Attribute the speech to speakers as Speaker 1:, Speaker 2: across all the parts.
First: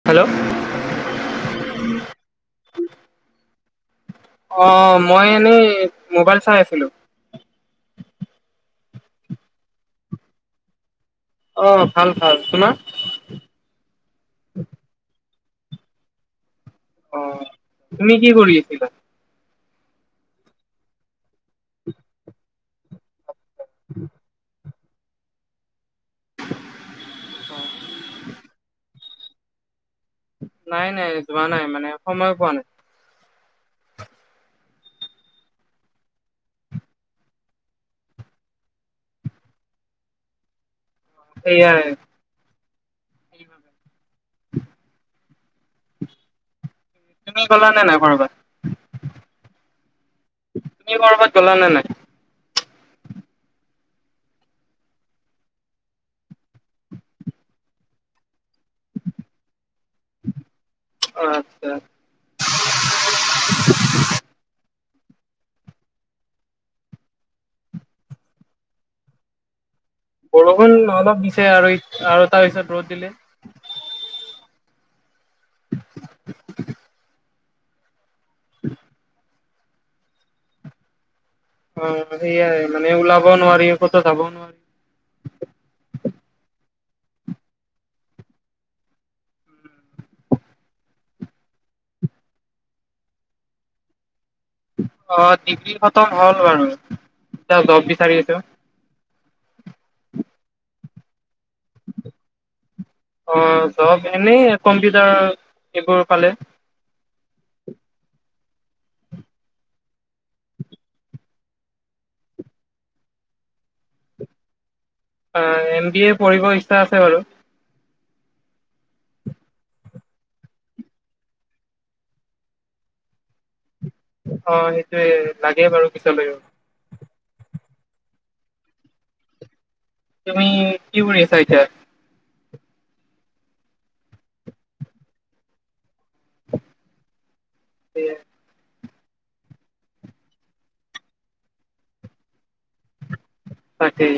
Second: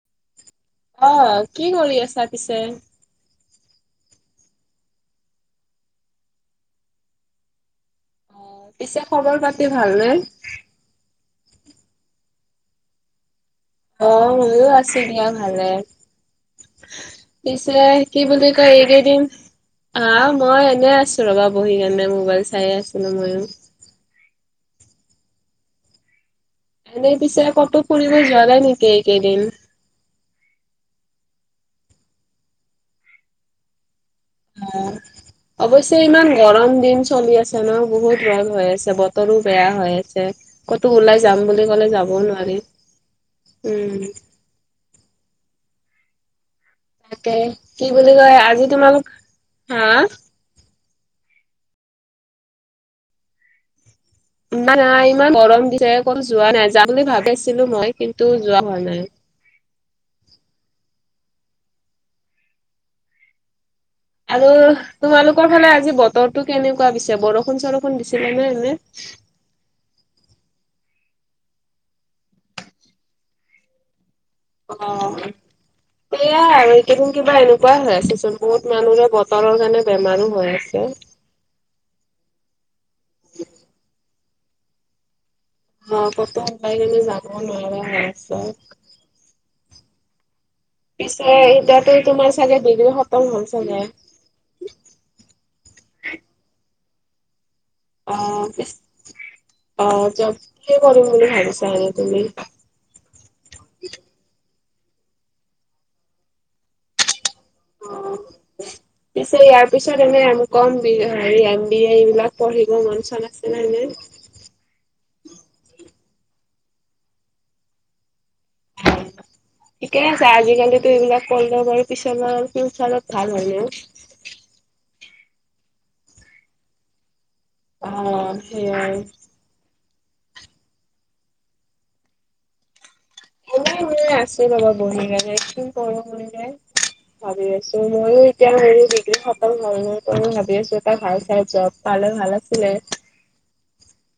Speaker 1: হেল'।
Speaker 2: অ', কি কৰি আছা পিছে?
Speaker 1: অ', মই এনেই মোবাইল চাই আছিলো।
Speaker 2: অ', পিছে খবৰ পাতি ভালনে?
Speaker 1: অ', ভাল ভাল, তোমাৰ?
Speaker 2: অ', মৰো আছে দিয়া ভালে।
Speaker 1: অঁ
Speaker 2: পিছে
Speaker 1: তুমি
Speaker 2: কি বুলি
Speaker 1: কৰি
Speaker 2: কয়
Speaker 1: আছিলা?
Speaker 2: এইকেই দিন আহ মই এনে আছো ৰ'বা বহি কেনে মোবাইল চাই আছিলো ময়ো।
Speaker 1: উম।
Speaker 2: এনেই পিছে ক'তো ফুৰিব যোৱা নাই নেকি এইকেইদিন?
Speaker 1: নাই নাই যোৱা নাই মানে সময় পোৱা নাই।
Speaker 2: উম। অৱশ্যে ইমান গৰম দিন চলি আছে ন বহুত ৰ'দ হৈ আছে বতৰো বেয়া হৈ আছে। ক'তো ওলাই যাম বুলি
Speaker 1: সেয়াই।
Speaker 2: ক'লে যাবওঁ নোৱাৰি উম। তাকে
Speaker 1: তুমি গ'লা নে
Speaker 2: কি
Speaker 1: নাই
Speaker 2: বুলি
Speaker 1: কৰ'বাত?
Speaker 2: কয় আজি তোমালোক হা
Speaker 1: তুমি ক'ৰবাত গ'লানে নাই?
Speaker 2: নাই ইমান গৰম দিছে ক'তো যোৱা নাই যাম বুলি ভাবিছিলো মই কিন্তু যোৱা হোৱা নাই।
Speaker 1: আচ্ছা।
Speaker 2: আৰু তোমালোকৰ ফালে আজি বতৰটো কেনেকুৱা দিছে বৰষুণ চৰষুণ দিছিলে নে এনে?
Speaker 1: বৰষুণ অলপ দিছে আৰু আৰু তাৰপিছত ৰ'দ দিলে।
Speaker 2: অ', সেয়াই আৰু এইকেইদিন কিবা এনেকুৱাই হৈ আছেচোন বহুত মানুহৰে ব বতৰৰ কাৰণে বেমাৰো হৈ আছে।
Speaker 1: অ', সেইয়াই মানে ওলাব নোৱাৰি ক'তো যাব নোৱাৰি।
Speaker 2: অ', ক'তো ওলাই কেনে যাব নোৱাৰা হৈ আছে। পিছে এতিয়াতো তোমাৰ চাগে ডিগ্ৰী খতম হ'ল চাগে।
Speaker 1: অ', ডিগ্ৰী খতম হ'ল বাৰু এতিয়া জব বিচাৰি আছো।
Speaker 2: অ', পি অ' যব কি কৰিম বুলি ভাবিছাে তুমি?
Speaker 1: অ', জব এনেই কম্পিউটাৰ এইবোৰ পালে।
Speaker 2: পিছে ইয়াৰ পিছত এনে এম কম বি হেৰিয়ে এম বি এ এইবিলাক পঢ়িব মন চন আছে নাই নে?
Speaker 1: অ', এম বি এ পঢ়িব ইচ্ছা আছে বাৰু।
Speaker 2: [inaudible] ঠিকেই আছে আজিকালিো এইবিলাক [unintelligible] বাৰু পিছৰ ফিউচাৰত ভাল হ'লেও।
Speaker 1: অ', সেইটোয়ে লাগে বাৰু পিছত লাগিব।
Speaker 2: অ', সেইয়াই।
Speaker 1: তুমি কি কৰি আছা এতিয়া?
Speaker 2: এনেই আছোঁ ৰ'বা বহি কেনে কি কৰোঁ? ভাবি আছো ময়ো এতিয়া সেৰি ডিগ্ৰী [unintelligible] ভাবি আছো এটা ভাল চাই জব পালে ভাল আছিলে।
Speaker 1: তাকেই।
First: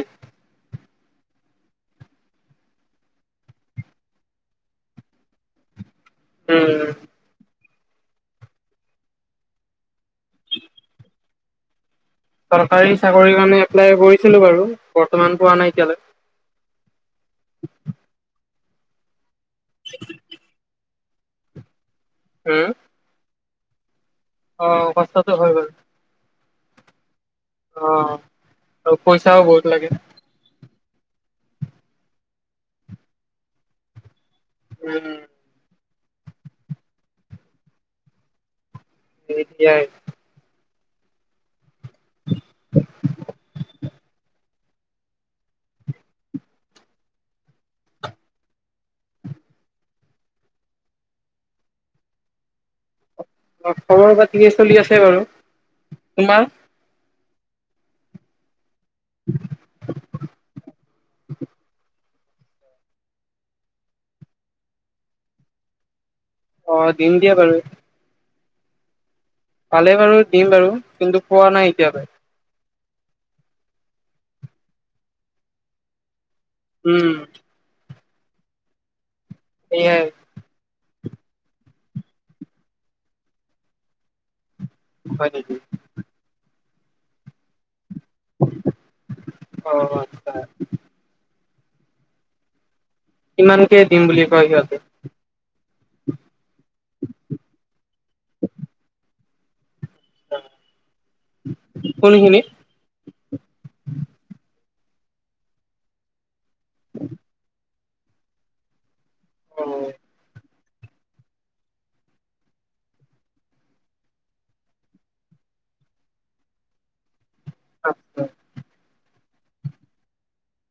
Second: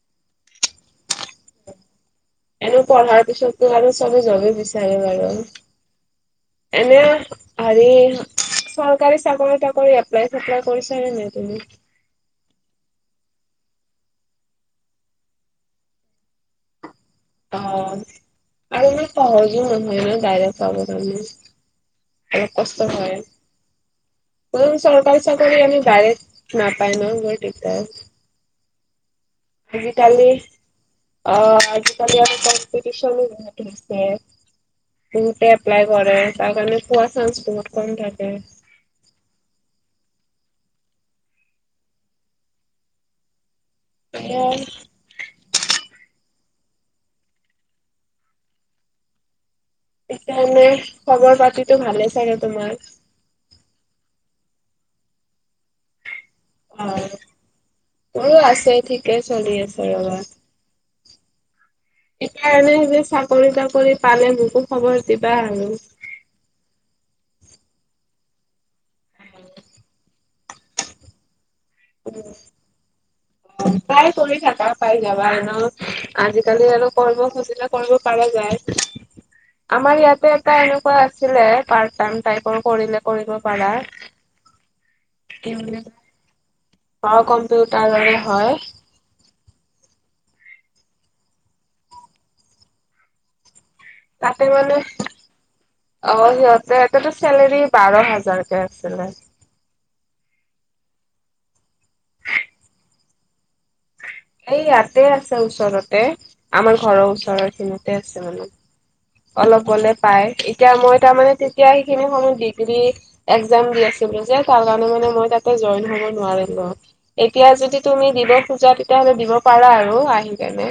Speaker 2: এনেই পঢ়াৰ পিছততো আৰু চবে যবেই বিচাৰে বাৰু।
Speaker 1: উম
Speaker 2: এনে আৰে চৰকাৰী চাকৰি তাকৰি এপ্লাই চপ্লাই কৰিছা নে নাই তুমি?
Speaker 1: চৰকাৰী চাকৰিৰ কাৰণে এপ্লাই কৰিছিলো বাৰু বৰ্তমান পোৱা নাই এতিয়ালৈ।
Speaker 2: অ', আৰু ইমান সহজো নহয় ন' ডাইৰেক্ট পাব কাৰণে। অলপ
Speaker 1: উম
Speaker 2: কষ্ট হয়।
Speaker 1: অ
Speaker 2: চৰকাৰী
Speaker 1: কষ্টটো হয়
Speaker 2: চাকৰি
Speaker 1: বাৰু
Speaker 2: আমি ডাইৰেক্ট নাপাই নহ গৈ তাতে
Speaker 1: অ', পইচাও বহুত। লাগে
Speaker 2: আজিকালি অ', আজিকালি আৰু কম্পিটিচনো বহুত হৈছে
Speaker 1: উম
Speaker 2: বহুতে এপ্লাই কৰে তাৰ কাৰণে পোৱা চানস বহুত কম থাকে।
Speaker 1: [unintelligible] [inaudible]
Speaker 2: সেয়াই
Speaker 1: [inaudible]
Speaker 2: সেইকাৰণে খবৰ পাতিতো ভালে চাগে তোমাৰ?
Speaker 1: অ', খবৰ পাতি চলি আছে বাৰু তোমাৰ?
Speaker 2: অ', মোৰো আছে ঠিকে চলি আছে ৰ'বা। সেইকাৰণে যে চাকৰি তাকৰি পালে মোকো খবৰ দিবা আৰু।
Speaker 1: অ', দিম দিয়া বাৰু। পালে বাৰু দিম বাৰু কিন্তু পোৱা নাই এতিয়ালৈ।
Speaker 2: উম, ট্ৰায় কৰি থাকা পাই যাবা এনেও আজিকালি আৰু
Speaker 1: উম
Speaker 2: কৰিব খুজিলে কৰিব পৰা যায় আমাৰ
Speaker 1: সেয়াই
Speaker 2: ইয়াতে প্ৰায় এনেকুৱা আছিলে পাৰ্ট টাইম টাইপৰ কৰিলে কৰিব পাৰা।
Speaker 1: হয় নেকি
Speaker 2: অ', কম্পিউটাৰৰে হয়।
Speaker 1: অ', হয়, কিমানকে কে দিম বুলি
Speaker 2: তাতে
Speaker 1: কয়
Speaker 2: মানে
Speaker 1: সিহঁতে
Speaker 2: অ', সিহঁতে আকৌ চেলেৰী বাৰ হাজাৰ কে আছিলে।
Speaker 1: কোনখিনিত?
Speaker 2: এই ইয়াতে আছে ওচৰতে আমাৰ ঘৰৰ ওচৰৰ খিনিতে আছে মানে অলপ
Speaker 1: অ
Speaker 2: গলে পাই এতিয়া মই তাৰমানে তেতিয়া সেইখিনি সময় ডিগ্ৰী এক জাম দি আছিলোঁ যে তাৰকাৰ মানে মই তাতে জইন হব নোৱাৰিলোঁ। এতিয়া যদি তুমি
Speaker 1: আচ্ছা
Speaker 2: দিব খোজা তেতিয়াহলে দিব পাৰা আৰু আহি কেনে।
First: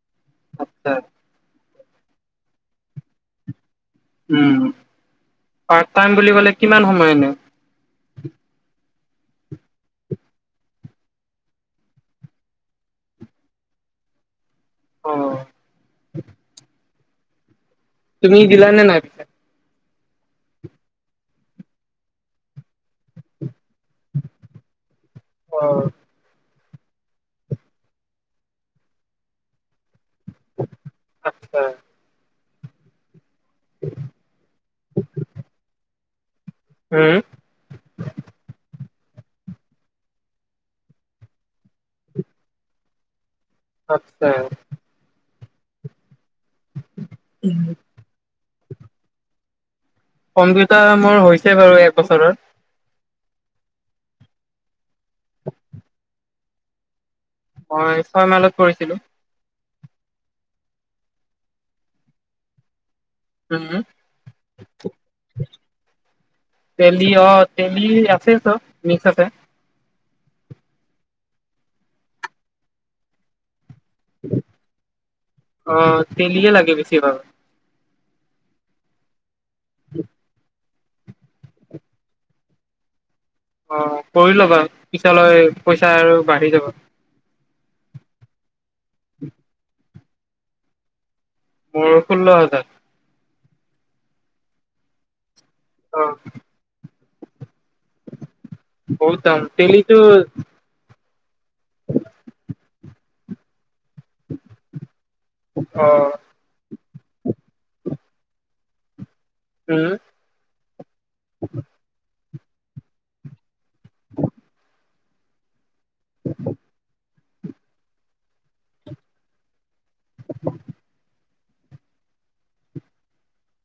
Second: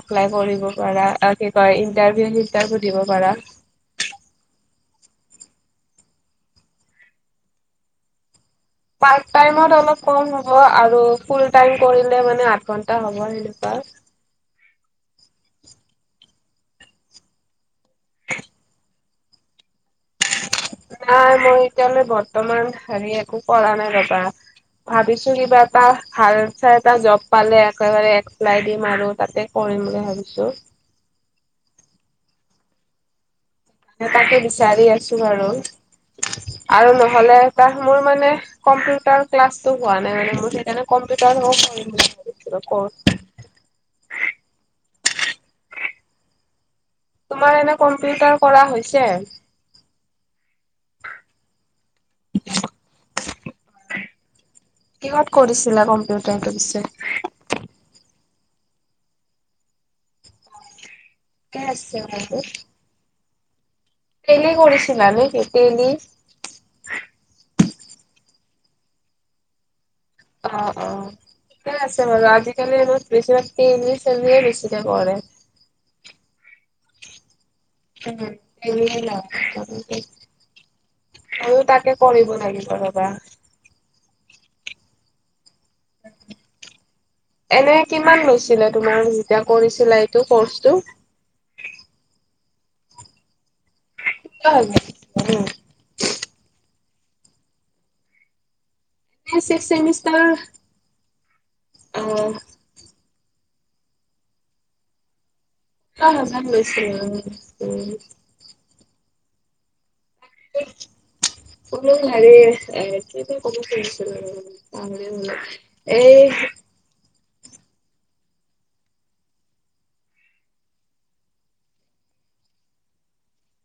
Speaker 2: এপ্লাই কৰিব
Speaker 1: আচ্ছা
Speaker 2: পাৰা আৰু কি কয় ইণ্টাৰভিউ ছিনটাৰভিউ দিব পাৰা।
Speaker 1: উম, পাৰ্ট টাইম বুলি কলে কিমান সময় এনে?
Speaker 2: পাৰ্ট টাইমত অলপ কম হ'ব আৰু ফুল টাইম কৰিলে মানে আঠ ঘন্তা হ'ব এনেকুৱা
Speaker 1: অ', তুমি দিলা নে নাই?
Speaker 2: নাই মই এতিয়ালে বৰ্তমান হেৰি একো কৰা নাই ৰ'বা ভাবিছোঁ
Speaker 1: অ
Speaker 2: কিবা এটা ভাল চাই এটা জব পালে একেবাৰে এপ্লাই দিম আৰু তাতে কৰিম বুলি ভাবিছো
Speaker 1: আতছা
Speaker 2: তাকে বিচাৰি আছো বাৰু আৰু
Speaker 1: উম
Speaker 2: নহলে তাৰ মোৰ মানে কম্পিউটাৰ ক্লাছটো হোৱা নাই মানে মোৰ সেইকাৰণে কম্পিউটাৰ কোৰ্চ
Speaker 1: আচ্ছা
Speaker 2: তোমাৰ এনে কম্পিউটাৰ কৰা হৈছে
Speaker 1: কম্পিউটাৰ মোৰ হৈছে বাৰু একবছৰত
Speaker 2: কিহত কৰিছিলা কম্পিউটাৰটো পিছে
Speaker 1: মই ছয় মাইলত পৰিছিলো
Speaker 2: কাই আছে আৰু
Speaker 1: উম
Speaker 2: তেলি কৰিছিলা নে কি তেলি
Speaker 1: তেলি অ তেলি আছে চব মিক্স আছে
Speaker 2: অ অ ঠিকে আছে বাৰু আজিকালিত বেছিভাগ ইংলিছ এনেই বেছিকে পৰে
Speaker 1: অ তেলিয়ে লাগে বেছি ভাগ
Speaker 2: উম এনে আৰু তাকে কৰিব লাগিব ৰবা
Speaker 1: অ কৰি লবা পিছলৈ পইচা আৰু বাঢ়ি যাব
Speaker 2: এনে কিমান লৈছিলে তোমাৰ যেতিয়া কৰিছিলা এইটো কৰ্চটো
Speaker 1: ষোল্ল হাজাৰ
Speaker 2: কি
Speaker 1: অ বহুত দাম
Speaker 2: ছিকছ
Speaker 1: তেলিটো
Speaker 2: চেমিষ্টাৰ অ
Speaker 1: উম
Speaker 2: অ ভালে লৈছে উম
Speaker 1: উম
Speaker 2: কলো মাৰি আ কব খুজিছিল ন অ এই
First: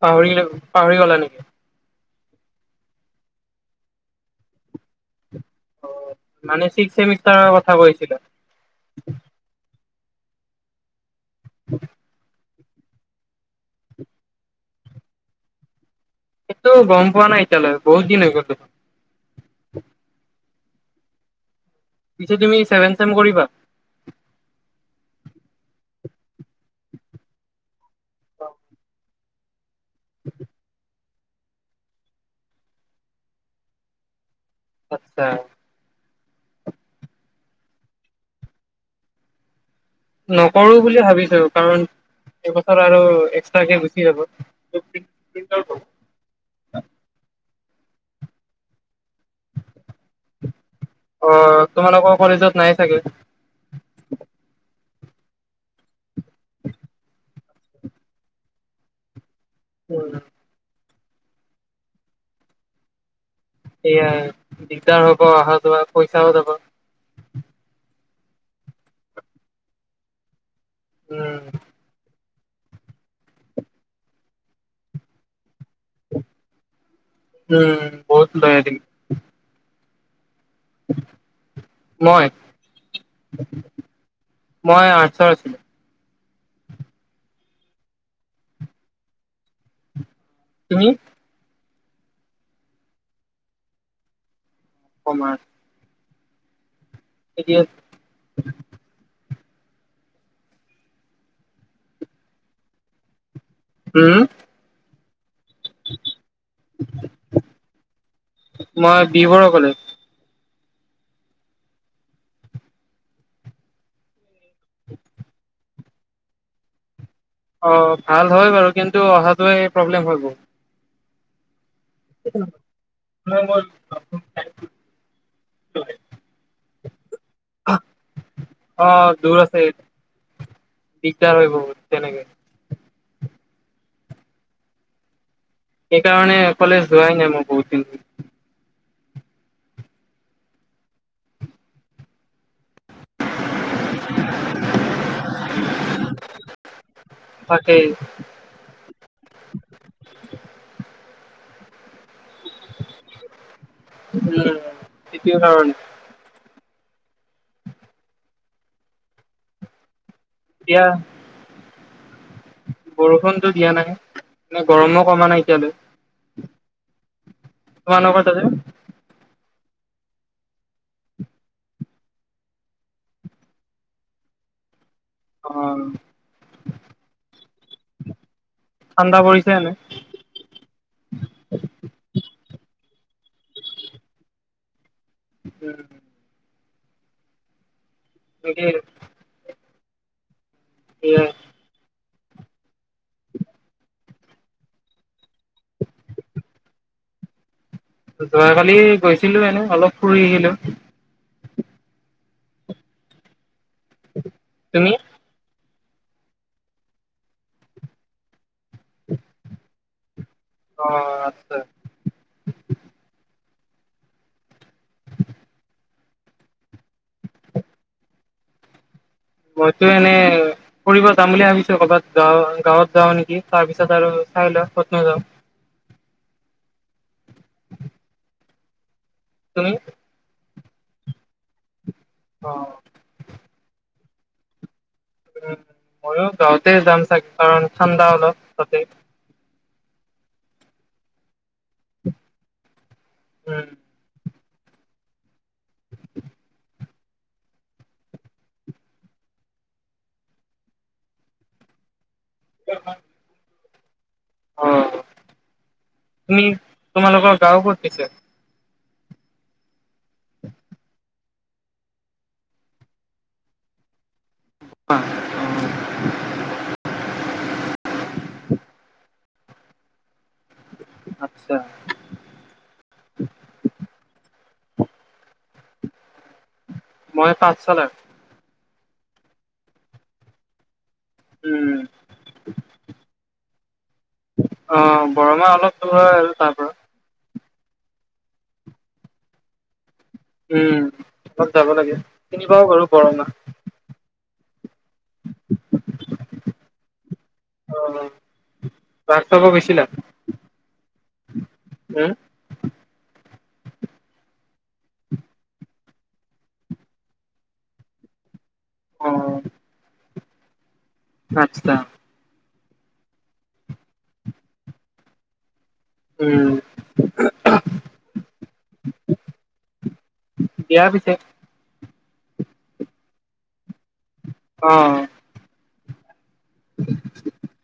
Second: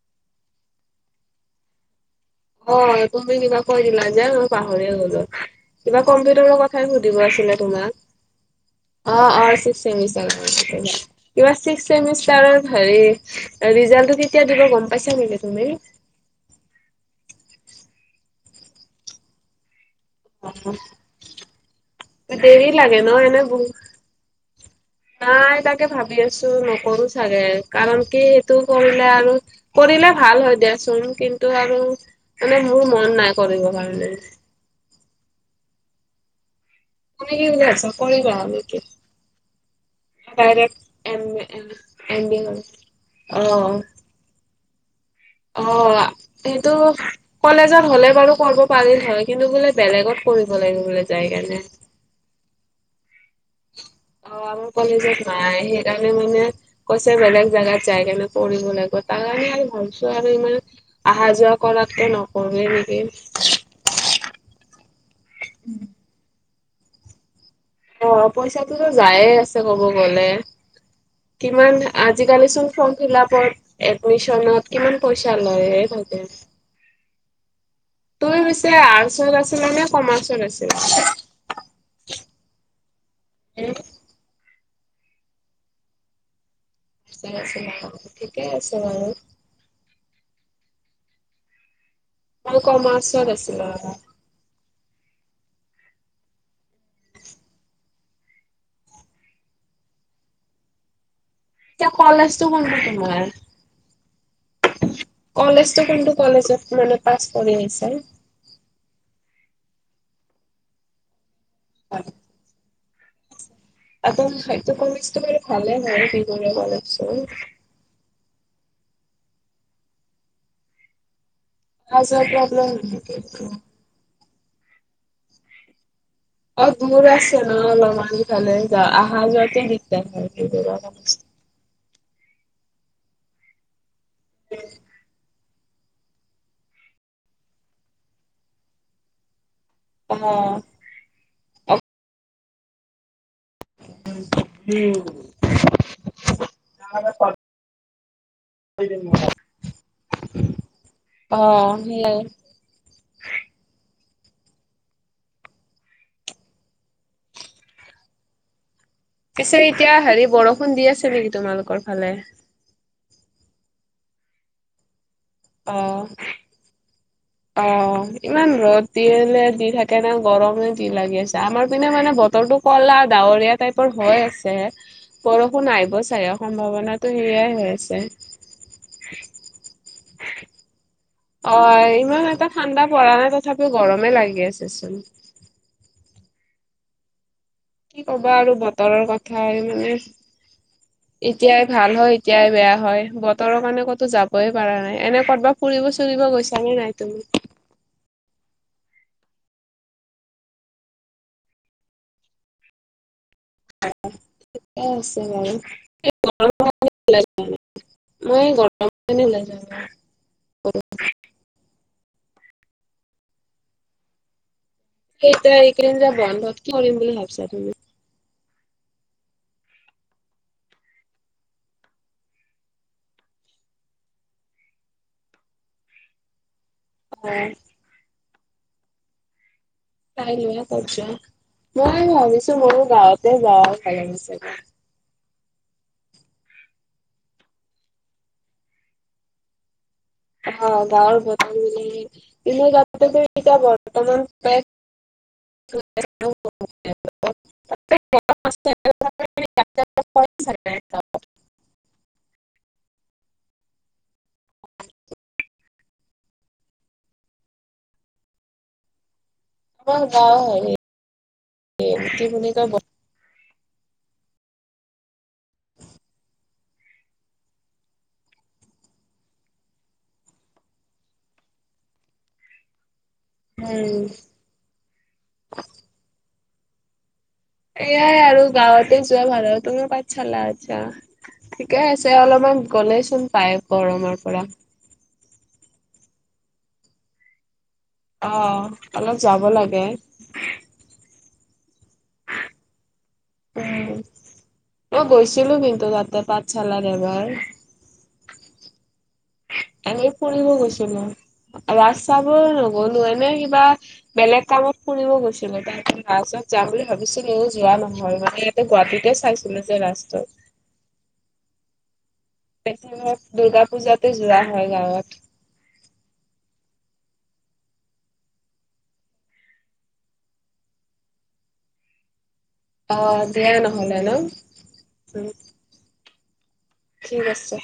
Speaker 1: পাহৰি পাহৰি গলা নেকি
Speaker 2: অ তুমি কিবা কৈ দিলা যে মই পাহৰি গলো কিবা কম্পিউটাৰৰ
Speaker 1: মানে
Speaker 2: কথাই
Speaker 1: ছিক্স
Speaker 2: সুধিব
Speaker 1: চেমিষ্টাৰৰ
Speaker 2: আছিলে
Speaker 1: কথা কৈছিলা
Speaker 2: তোমাক অ অসষ্টাৰ কিবািক্স চমিষ্টাৰৰ হেৰি ৰিজাল্টটো তেতিয়া দিব গম পাইছা নেকি তুমি
Speaker 1: এইটো গম পোৱা নাই এতিয়ালৈ বহুত দিন হৈ গ'ল পিছে
Speaker 2: অ
Speaker 1: তুমি
Speaker 2: দেৰি
Speaker 1: ছেভেন
Speaker 2: লাগে
Speaker 1: চেম
Speaker 2: ন এনে
Speaker 1: কৰিবা?
Speaker 2: ব নাই তাকে ভাবি আছো নকৰো চাগে কাৰণ কি সেইটো কৰিলে আৰু কৰিলে ভাল হয় দেিয়াচোন কিন্তু তটো আৰু মানে মোৰ মন নাই কৰিব কাৰণে
Speaker 1: আচ্ছা
Speaker 2: মান ই আছ ক গ নেক
Speaker 1: নকৰো বুলি
Speaker 2: এম
Speaker 1: ভাবিছো কাৰণ
Speaker 2: এম বি
Speaker 1: এইবছৰ আৰু
Speaker 2: অ'।
Speaker 1: এক্সট্ৰাকে গুচি যাব
Speaker 2: অ সেইটো কলেজত হ'লে বাৰু কৰিব পাৰিল নহয় কিন্তু বোলে বেলেগত কৰিব লাগে বোলে যাই
Speaker 1: অ
Speaker 2: কেনে।
Speaker 1: তোমালোকৰ কলেজত নাই চাগে
Speaker 2: অ আমাৰ কলেজত নাই সেইকাৰণে মানে কৈছে বেলেগ জাগগাত যাই গলে কৰিব লাগিব তাৰ কাৰণে আৰু ভালছ
Speaker 1: উম,
Speaker 2: আৰু ইমানে অহা যোৱা কৰাতক নকৰে নেকি
Speaker 1: সয় দিগদাৰ হ'ব অহা যোৱা পইচাও যাব
Speaker 2: অ', পইচাটোতো যায়ে আছে ক'ব গ'লে
Speaker 1: উম,
Speaker 2: কিমান আজিকালি চোন ফৰ্ম ফিল আপত এডমিশনত কিমান পইচা লয়ে থাকে।
Speaker 1: উম,। বহুত
Speaker 2: তোৰ
Speaker 1: লয়
Speaker 2: পিছে
Speaker 1: দিম
Speaker 2: আৰ্টছত আছিল নে কমাৰ্চত আছিল?
Speaker 1: মই- মই আৰ্টচৰ আছিলোঁ।
Speaker 2: [unintelligible] ঠিকে আছে বাৰু।
Speaker 1: তুমি?
Speaker 2: মই কমাৰ্চৰ আছিলোঁ আৰু।
Speaker 1: কমাৰ্চ [unintelligible]
Speaker 2: এতিয়া কলেজটো বন্ধ তোমাৰ।
Speaker 1: উম,।
Speaker 2: কলেজতটো কোনটো কলেজত মানে পাছ কৰি আহিছা?
Speaker 1: মই বি বৰুৱা কলেজ।
Speaker 2: হয়। [unintelligible] ভালে হয় বি বৰুৱা কলেজটো।
Speaker 1: অ', ভাল হয় বাৰু কিন্তু অহটোয়ে প্ৰব্লেম হ'ব।
Speaker 2: অহা যোৱা প্ৰব্লেম নহয়।
Speaker 1: [unintelligible]
Speaker 2: অ', ‌ দূৰ আছে ন অলপমান ফালে
Speaker 1: অ
Speaker 2: যা-অহা
Speaker 1: দূৰ আছে
Speaker 2: যোৱাতে দিগদাৰ হয়।
Speaker 1: [unintelligible] বহুত। তেনেকে।
Speaker 2: [inaudible]
Speaker 1: সেইকাৰণে সেইফালে যোৱাই নাই মই বহুত দিন ধৰি।
Speaker 2: অ'। অ
Speaker 1: তাকেই
Speaker 2: [unintelligible] অ', সেয়াই।
Speaker 1: [unintelligible]
Speaker 2: পিছে এতিয়া হেৰি বৰষুণ
Speaker 1: এতিয়া
Speaker 2: দি আছে নেকি তোমালোকৰ ফালে?
Speaker 1: বৰষুণতো দিয়া নাই মানে গৰমো কমা নাই এতিয়া
Speaker 2: অ'। অ',
Speaker 1: তোমালোকৰ তাতে
Speaker 2: ইমান ৰ'দ। দিলে দি থাকে না গৰমে দি লাগি আছে আমাৰ পিনে মানে বতৰটো ক'লা ডাৱৰীয়া টাইপ হৈ আছে
Speaker 1: অ
Speaker 2: বৰষুণ আহিব চাগে সম্ভাৱনাটো সেয়াই হৈ আছে।
Speaker 1: ঠাণ্ডা পৰিছে এনে।
Speaker 2: অ', ইমান এটা ঠাণ্ডা পৰা নাই তথাপিও গৰমে লাগি আছেচোন।
Speaker 1: উম,।
Speaker 2: কি ক'বা আৰু
Speaker 1: তাকে
Speaker 2: বতৰৰ কথা মানে
Speaker 1: এয়া
Speaker 2: এতিয়াই ভাল হয় এতিয়াই বেয়া হয় বতৰৰ কাৰণে ক'তো যাবই পাৰা নাই এনে ক'ৰবাত ফুৰিব চুৰিব গৈছা নে নাই তুমি?
Speaker 1: যোৱাকালি গৈছিলোঁ এনে অলপ ফুৰি আহিলোঁ।
Speaker 2: অ',
Speaker 1: তুমি
Speaker 2: ঠিকে আছে বাৰু [unintelligible] [unintelligible]
Speaker 1: অ', আছে।
Speaker 2: এই যে এইকেইদিন যে বন্ধত কৰিম বুলি ভাবিছা তুমি?
Speaker 1: মইতো এনে ফুৰিব যাম বুলি ভাবিছোঁ, ক'ৰবাত গাঁ-গাঁৱত যাওঁ নেকি তাৰ পিছত আৰু চাই ল‌ও কতনো যাওঁ।
Speaker 2: হয়।
Speaker 1: তুমি?
Speaker 2: চাই লোৱা ক'ত যোৱা, মই
Speaker 1: অ
Speaker 2: ভাবিছোঁ ম‌ইও গাঁৱতে যাও ভাল হ'ব চাগে।
Speaker 1: উম, ময়ো গাঁৱতে যাম চাগে কাৰণ ঠাণ্ডা অলপ তাতে।
Speaker 2: অ', গাঁৱৰ [unintelligible]
Speaker 1: উম
Speaker 2: বুলি কিন্তু [unintelligible] এতিয়া বৰ্তমান [unintelligible] [unintelligible]
Speaker 1: অ', তুমি তোমালোকৰ গাওঁ কত পিছে
Speaker 2: আমাৰ গাও [unintelligible] কি বুলি কয় [unintelligible]
Speaker 1: অ', আচ্ছা,
Speaker 2: উম,
Speaker 1: মই পাচ
Speaker 2: এয়াই, আৰু গাঁৱতে যোৱা ভাড়াটোৰ পাঠ চালা আচ্ছা
Speaker 1: উম
Speaker 2: ঠিকে আছে অলপমান গ'লে, চোন পায় গৰমৰ পৰা
Speaker 1: অ', ৰমা অলপ চল হয় আৰু তাৰ পৰা
Speaker 2: অ', অলপ যাব লাগে
Speaker 1: উম, অলপ যাব লাগে চিনি পিও বাৰু বৰমা
Speaker 2: উম, মই গৈছিলো কিন্তু, তাতে পাঠশালাত এবাৰ
Speaker 1: অ, ৰাস চাব গৈছিলা
Speaker 2: এনে ফুৰিব গৈছিলো,
Speaker 1: উম
Speaker 2: ৰাস্তাবোৰ নগলো এনে কিবা বেলেগ কামত ফুৰিব গৈছিলো তাত [unintelligible] যাম বুলি ভাবিছিলো যোৱা নহল মানে-
Speaker 1: অ
Speaker 2: গুৱাহাটীতে চাইছিলো যে ৰাস্তাত
Speaker 1: আচ্ছা,
Speaker 2: ধৰক, দুৰ্গা পূজাতে যোৱা হয় গাঁৱত
Speaker 1: উম, দিয়া পিছে
Speaker 2: অ ', দিয়া নহলে ন
Speaker 1: অ',
Speaker 2: উম, ঠিক আছে।